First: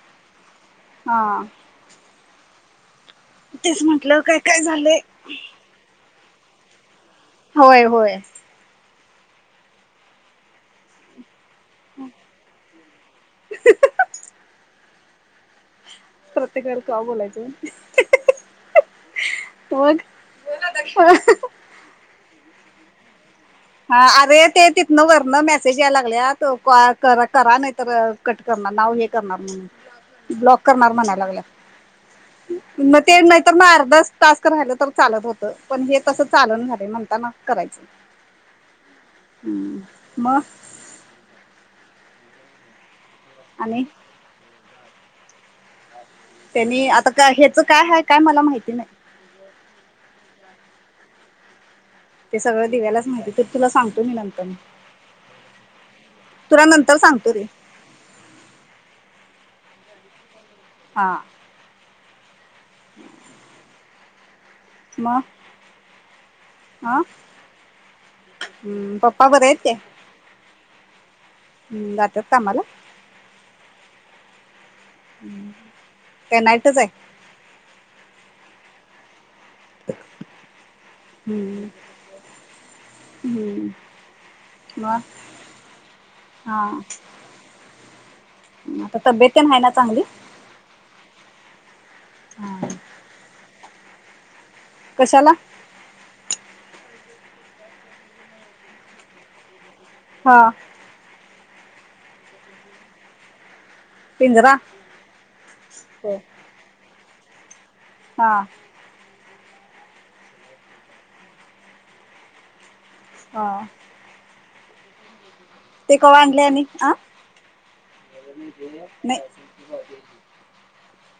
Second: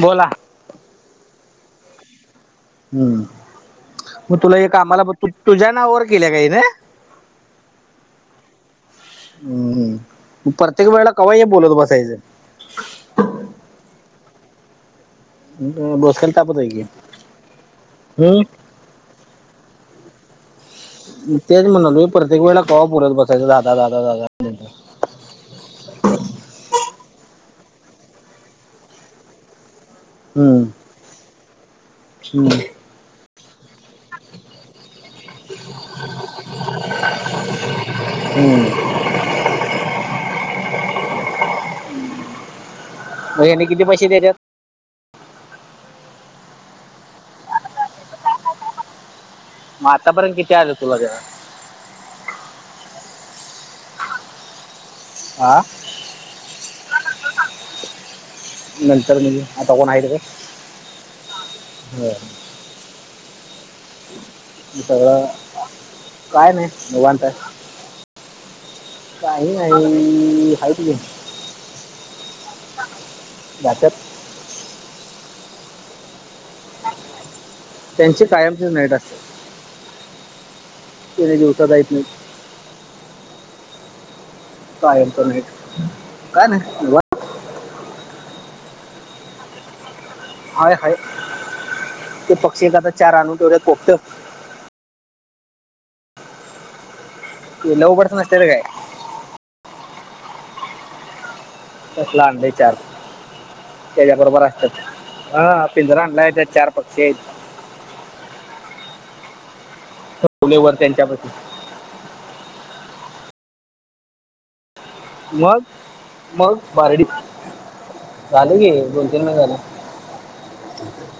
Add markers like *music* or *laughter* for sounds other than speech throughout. बोला हा. तेच म्हंटलं मग काय तुला काय हे झालंय. कामाला पण तुझ्या नावावर केल्या का हीन? होय होय. ह ह प्रत्येक वेळला कवा हे. बोलत बसायचं. अं, डोसक्याला तापत आहे प्रत्येकावर की कवा बोलायचं? हं? मग तेच म्हणालोय परतेक वेळेला कवा बोलत बसायचं. दादा दादा हा दादा अरे ते तिथनं वरण मेसेज या लागल्यात *inaudible* करा करा नाही तर कट करणार नाव हे करणार म्हण हम्म. ब्लॉक करणार म्हणाय लागला हं. म ना तर म अर्धास टास्क राहिलं तर चालत होतं पण हे तसं चालून झाले म्हणता ना करायच पन म मग यांनी आणि किती पैसे देतात त्यांनी आता का ह्याच काय आहे काय मला माहिती नाही मग आता पण किती आलं तुला जव ते सगळं दिवा्यालाच माहिती तर तुला सांगतो मी नंतर म आं तरा नंतर सांगतो र नंतर म्हणजे आता कोण हीत हा हो मग सगळं काय नाही हा निवांत हम्म पप्पा बर काही आहेत ते नाही आहे तुझे हम् जातात काम्हाला जात्यात त्यांटच आहे त्यांची कायमची नाईट असते ह त दिवसा जात नाहीत हम्म मग कायंत नाहीट काय ना हा आता तब्येत नाही आहे ना चांगली हाय हय ते हा पक्षी एता चार आनूढे कोकते कशाला लव बङॅ नसल्यात काय हा तसल आणलय चार त्याच्या बरोबर पिंजरा असतात हा पिंजरा होय. आणला आहे चार पक्षी आहेत हा ठवले व त्यांच्यापती हा मग ते कवा आणलय मग आणि अ बारडी झालं की दोन नाही. तीन महिने झालं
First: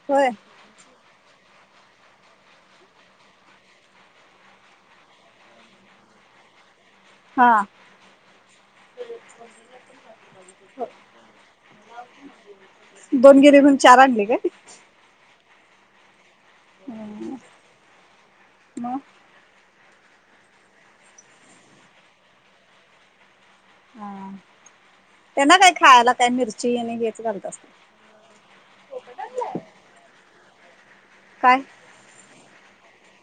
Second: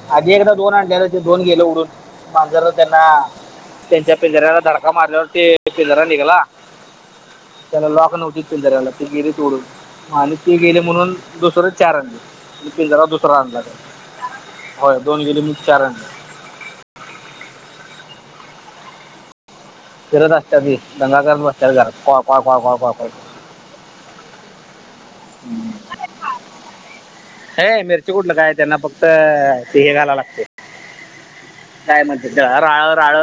होय आधी एकदा दोन आणलेल्या ते दोन गेल उडून मांजरला त्यांना त्यांच्या पिंजाऱ्याला धडका मारल्यावर ते पिंजरा निघला. हा त्याला लॉक नव्हती. ते गेले तोडून आणि ते गेले म्हणून दुसर चार आणल आणि पिजरा दुसरा दोन आणला. गिरीहून त्याला. चार आणले होय दोन गेले म्हणून चारा आणले. हं म फिरत असत्या की दंगा करात बसतात घरात कॉय, कॉय, कॉय, कॉय, कॉय हा त्यांना काय खायला काय मिरची आणि हेच घालत असत हे मिरची कुठलं काय त्यांना फक्त ते हे खायला लागतय काय म्हणत्यात ते राळ राळ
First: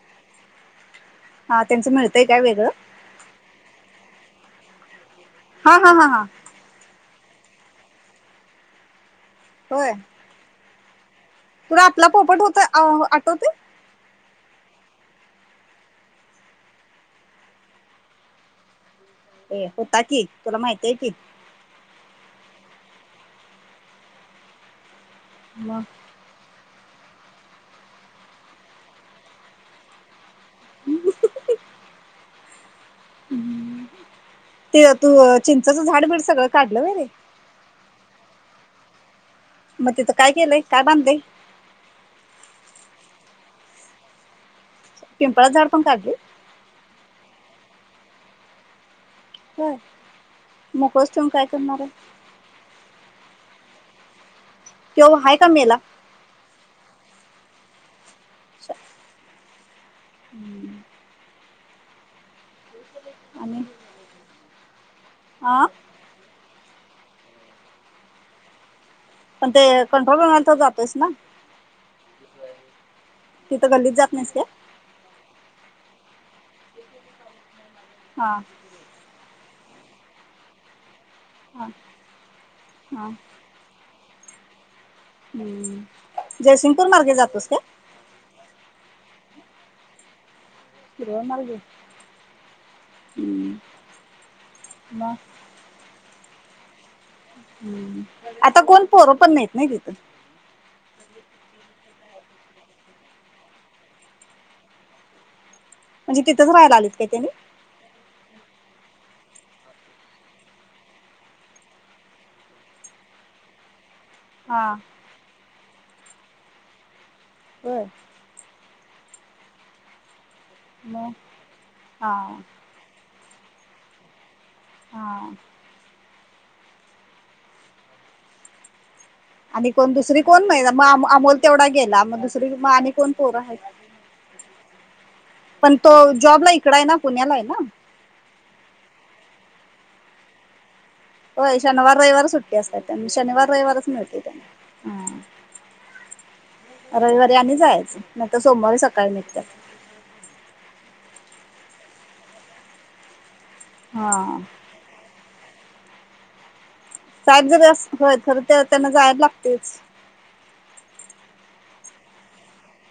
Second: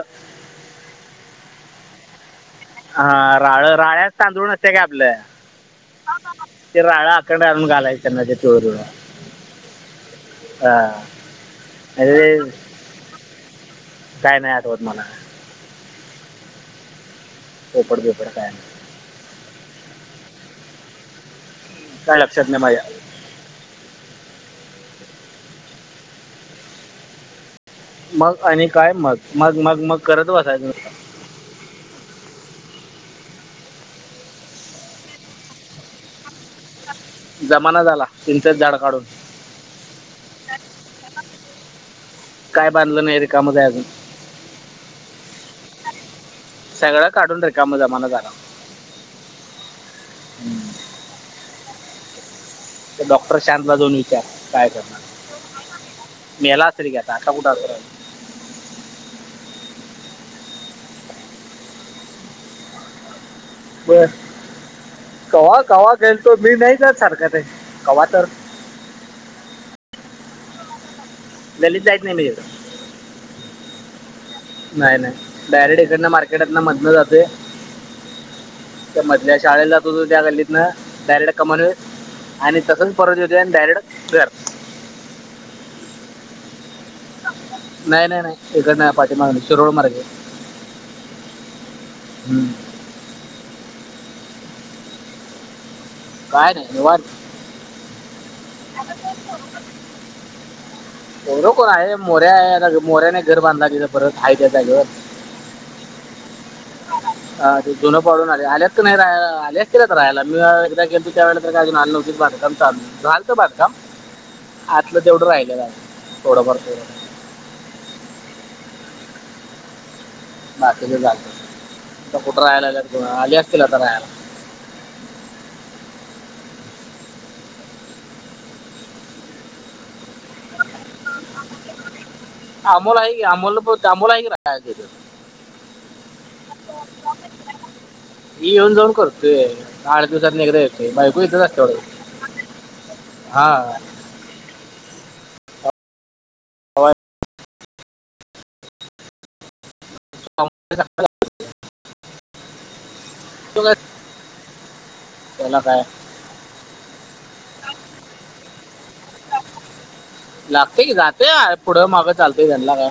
हा त्यांचं मिळतंय का वेगळं हा राळ राळ्याच तांदूळ नसत्या काय आपलं हा हा हा हा ते राळा ते डाळून घालायचं ना *unintelligible* होय. हा तुला आपला पोपट होत आ आठवतय? काय नाय आठवत मला पोपट बिपट काय नाय ए होता की तुला माहती आहे की, काय लक्षात नाय माझ्या. मग मग आणि काय मग मग मग मग करत बसायचं नुसतं ते तू चिंचच झाड बिड सगळं काढलं व्हय रे. जमाना झाला चिचेंच झाड काढून. मग तिथं काय केलंय काय बांधलय.? काय बांधलं नाय रिकामच आहे अजून पिंपळाचं झाड पण काढलय. सगळं काढून रिकाम जमाना झाला. व्हय मोकळचं ठेवून काय करणार आहे. ते डॉक्टर शांत ला जाऊन विचार काय करणार, तो आहे का मेला मेला असल कि आ, आता कुठ असणा *unintelligible* हम्म आणि बरं कवा हा कवा खेलतो मी नाही सारखं ते कव्हा तर, पण ते कंट्रोल व्हायला तर जातोस ना? गल्लीत जाईत नाही मी एवढ त्या गल्तीत जात नाहीस काय? नाय नाय डायरेक्ट इकडन मार्केटात ना मधन जातोय. हा त्या मधल्या शाळेला जात होतो त्या गल्लीतनं डायरेक्ट कमान हां आणि तसंच हां परत येतोय आणि डायरेक्ट घर. हम्म जयसिंगपूर मार्गे जातोस काय? नाय नाय नाय इकडं ना पाठीमागणं शिरोळ मार्गे शिरोळ मार्गे हम्म मग काय नाय निवांत. हम्म. आता कोण पोरं पण नाहीत नाही तिथं पोर कोन नाही. मोर्या आहे आता मोऱ्याने घर बांधा तिथ परत हाय त्या जागेवर. म्हणजे तिथंच राहायला आलीत काय त्याने हा ते दोन पडून आले आल्यात. नाही राहाय आल्याच के तर राहायला मी एकदा गेल त त्या वेळे त काय अजून आलं नव्हतीत बांधकाम चाल रालत बांधकाम. हा आतलं तेवढं राहिलं का थोडंफारत. हो की मग हा कुठं राहायला आली असतील आता राहायला, हा आणि कोण दुसरी कोण नाही मग अमोल तेवढा गेला मग, दुसरी मग आणि अमोलला कोण आहे पोरं आमोल, आहेत राहायला तिथं. पण तो जॉबला इकड आहे ना पुण्याला आहे ना? ही येऊन जाऊन करतोय आठ दिवसात एकदा येतोय. बायको इथंच होय असते एवढं शनिवार रविवारच सुट्टी असतात त्यांना शनिवार हा रविवारच मिळते त्यांना. ह रविवारी आणि जायचं नाहीतर सोमवारी सकाळी निघतात. हम हम. हा तेला काय. सा जरी अस हो खर त्यांना जायला लागतेच लागते की जाते पुढं मागं चालतय त्यांना काय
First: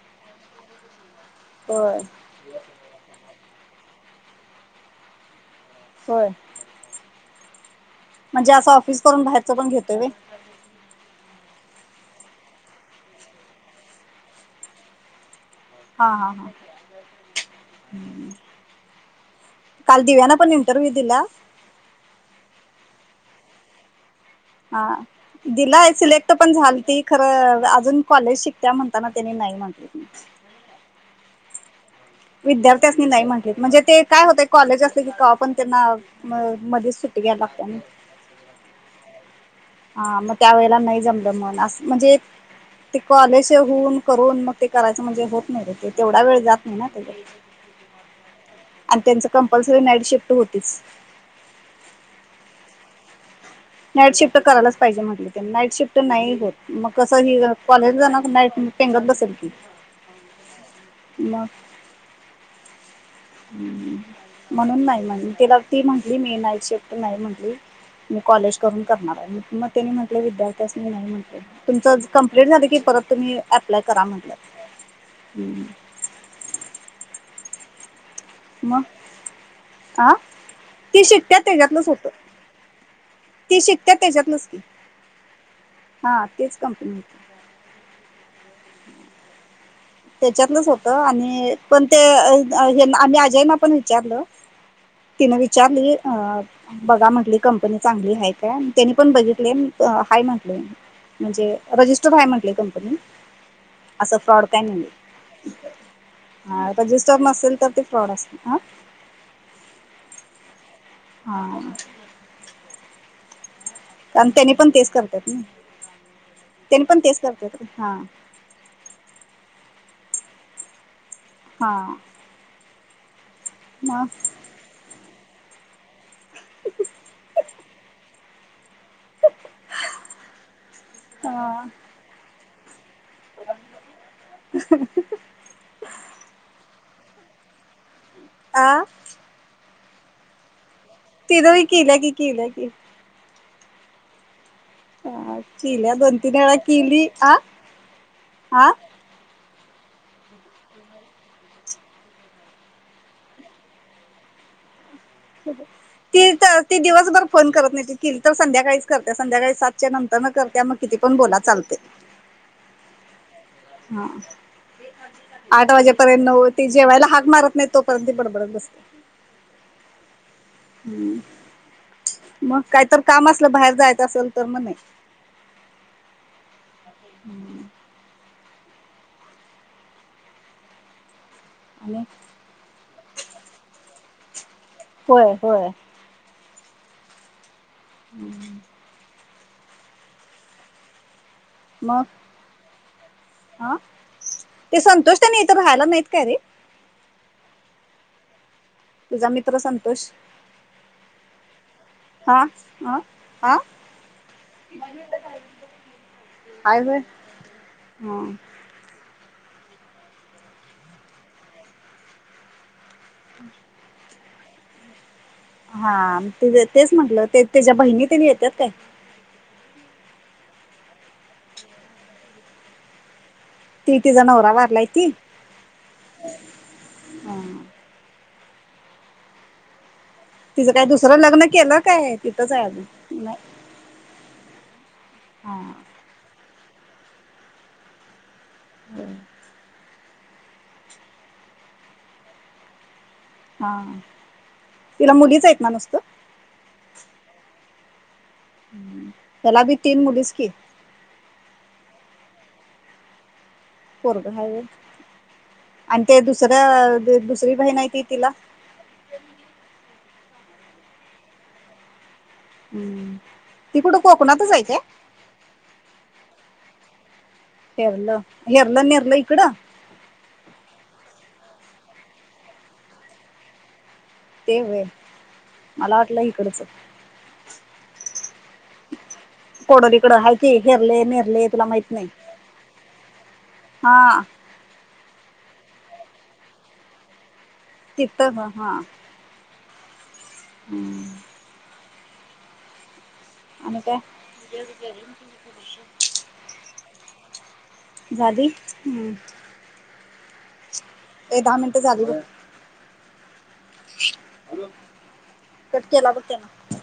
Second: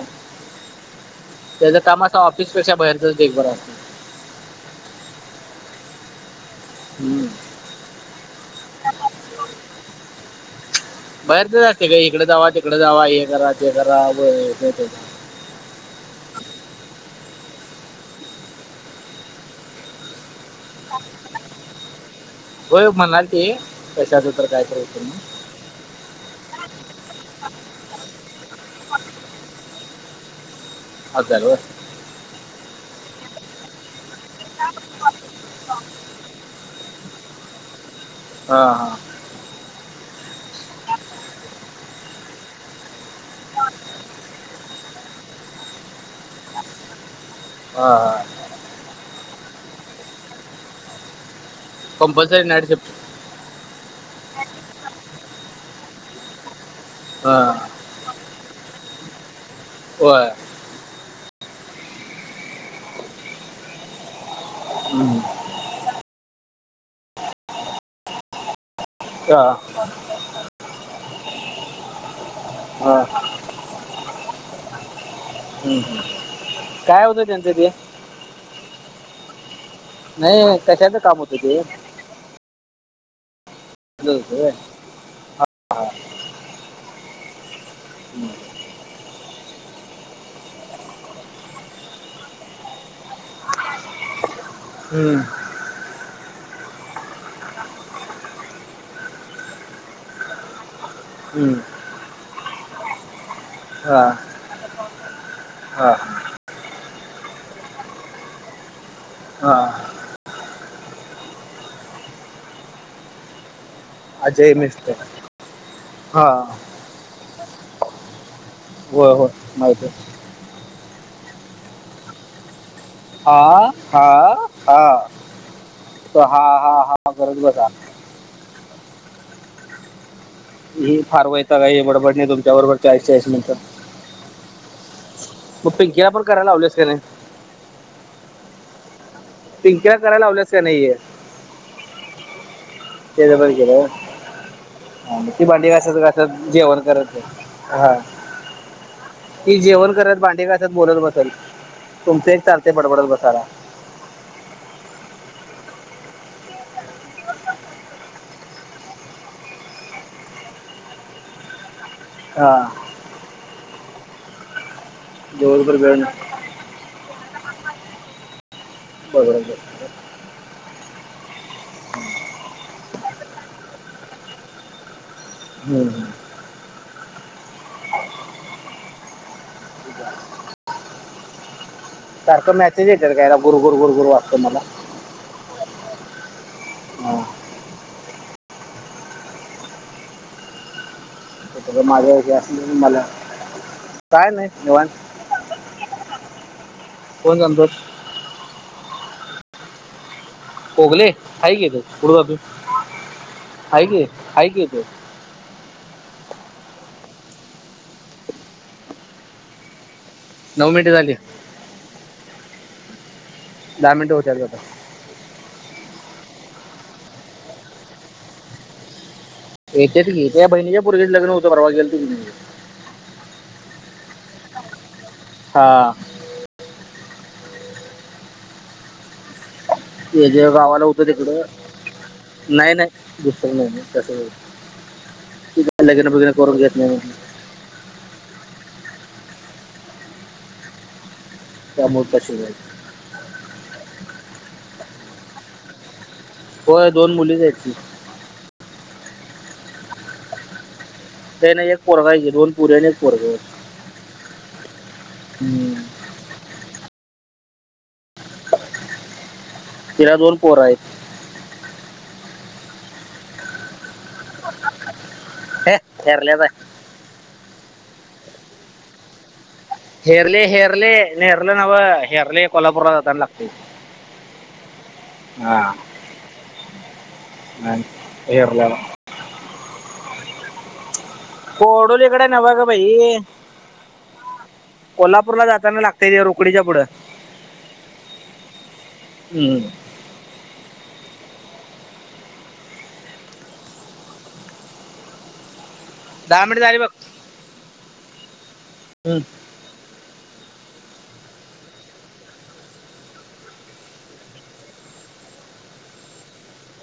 त्याचा होय कामा असा ऑफिसपेक्षा बाहेरचच एक बरा होय हम्म म्हणजे असं ऑफिस करून बाहेरचं पण घेतोय बाहेर तेते का इकडे जावा तिकडे जावा हे करा ते करा हा हा हा हम्म काल दिव्याना पण इंटरव्ह्यू दिला होय म्हणालती हा दिला अससले पण झाली ती खरं अजून कॉलेज शिकत म्हणताना त्यांनी नाही म्हटली अल विद्यार्थी असनी नाही म्हटले म्हणजे ते काय होते कॉलेज असते की का पण त्यांना मध्ये सुट घ बापांने हा हा हा मग त्या वेळेला नाही जमलं म्हण अस म्हणजे ते कॉलेज होऊन करून मग ते करायचं म्हणजे होत नाही र ते तेवढा वेळ जात नाही ना ते हा हा त्यां कंपल्सरी नाईट शिफ्ट होतीच कंपलसरी नाहीडीचप नाईट शिफ्ट करायलाच पाहिजे म्हटलं ते नाईट शिफ्ट नाही होत मग कस ह कॉलेज पिंगत बसलकी व ला ह म्हणून नाही म्हण त्याला ती म्हंटली मी नाईट शफ्ट नाही म्हटली मी कॉलेज करून करणार आहे मग त्यांनी म्हटलं विद्यार्थ्यास मी नाही म्हट तुमच की परत तुम्ही अप्लाय करा म्हण ह् काय होत त्यांचं ते मग हा नाही कशाचं ती काम होतं शिक्ट्यात ते त्याच्यातलंच होत ती शिकत त्याच्यात नसती हा तेच कंपनी होती त्याच्यातलंच होत आणि पण ते आम्ही अजयना पण विचारलं तिनं विचारली अ बघा म्हटली कंपनी चांगली ह काय त्यांनी पण बघितले हाय म्हटले म्हणजे रिस्टर म्ह कंपनी अस फ्रॉड *inaudible* हा रजिस्टॉर नसेल तर ते फॉड अस ह ह हा कार अजय त्यांनी पण तेच मिस्टर करतात ना हा त्यानी पण तेच करत हा हो हो माहित आहे हा हा हा मग हा तर हा हा हा गरज बजा ह फार व्हाता काय हे बडबडणी तुमच्या बरोबर चाळीस चाळीस नंतर *inaudible* मग पिंकीला पण करायला लावलेस काने आह पिंकीला कराय लावल्यास का नाहीे तिदो ह क लय क क लै क केर ती भांडी केल्या घसत दोन कस तीन वेळा जेवण केली करत आ हा आ की जेवण करत भांडे घसत बोलत बसल तुमचे एक चालते पडबडत बसाय *inaudible* ती तर ती दिवसभर फोन करत नाहीतील तर संध्याकाळीच करते संध्याकाळी सातच्या नंतर करत मग किती पण बोला चालत हा ह आठ दिवसभर वेळ नाही वाजेपर्यंत ते जेवायला हा मारत नाही तोपर्यंत बडबडत बसत हो हम् मग काहीत काम असलं बाहेर जायचं असेल तर म नाही हम्म हम्म आणि सारखं मेसेज येतर कायला गुरगुर गुरगुर वाटतं मला होय होय हा हम्म ते सगळं मग माझं हे असलं मला हा काय नाही ते निवांत संतोष त्यांनी तरर राहायला नाही का कोण जातो तुझा मित्र संतोष कोगले हाय की तू पुढं जातो हा हा आा हाय की हाय की तू अऐवे हम् नऊ मिनट झाली दहा मिनटं उचारत होता हा तेच म्हटलं ते त्याच्या बहिणी तने येतात काय येतेच घ या बहिणीच्या पुरगेच लग्न होतं परवा गेल त तिीती जण होरा मारलाय त हा ह हे जे तिचं काय गावाला होतं दुसरं तिकडं लग्न केलं काय तिथंच आहे नाही नाही अजून दुसत नाहीस हा लन कोर घेत हम्म त्यामूता श हा तिला मुलीच आहेत ना नुसतं होय दोन मुलीच आहेत ती चलाभी तीन मुलीस की काही नाही एक पोरगायचे दोन पुरी आणि एक पोरग पुरग हा हम्म दुसऱ्या दुसरी बाही नाहीती तिला तिरा दन पोर आहे. हम्म ती कुठं कोकणातच जायचंय- ह केरलेता हरलं हेरलं नेरलं इकडं हेरले हेरले नेहरलं नवं हेरले कोल्हापूरात जाताना लागते ते वय मला वाटलं इकडचं हरल्याला कोडोरीकडं हाती हेरले न कोडोलीकडे नव ग भाई हा कोल्हापूर पूरला जाताना लागत रोकडीच्या पुढं तिथं हा. हम्म. हम्म. आणि काय? दहा मिनिट झाली बघ झाली हम्म ए दहा मिनिटं झाली बघ. कट केला ब त्यानं.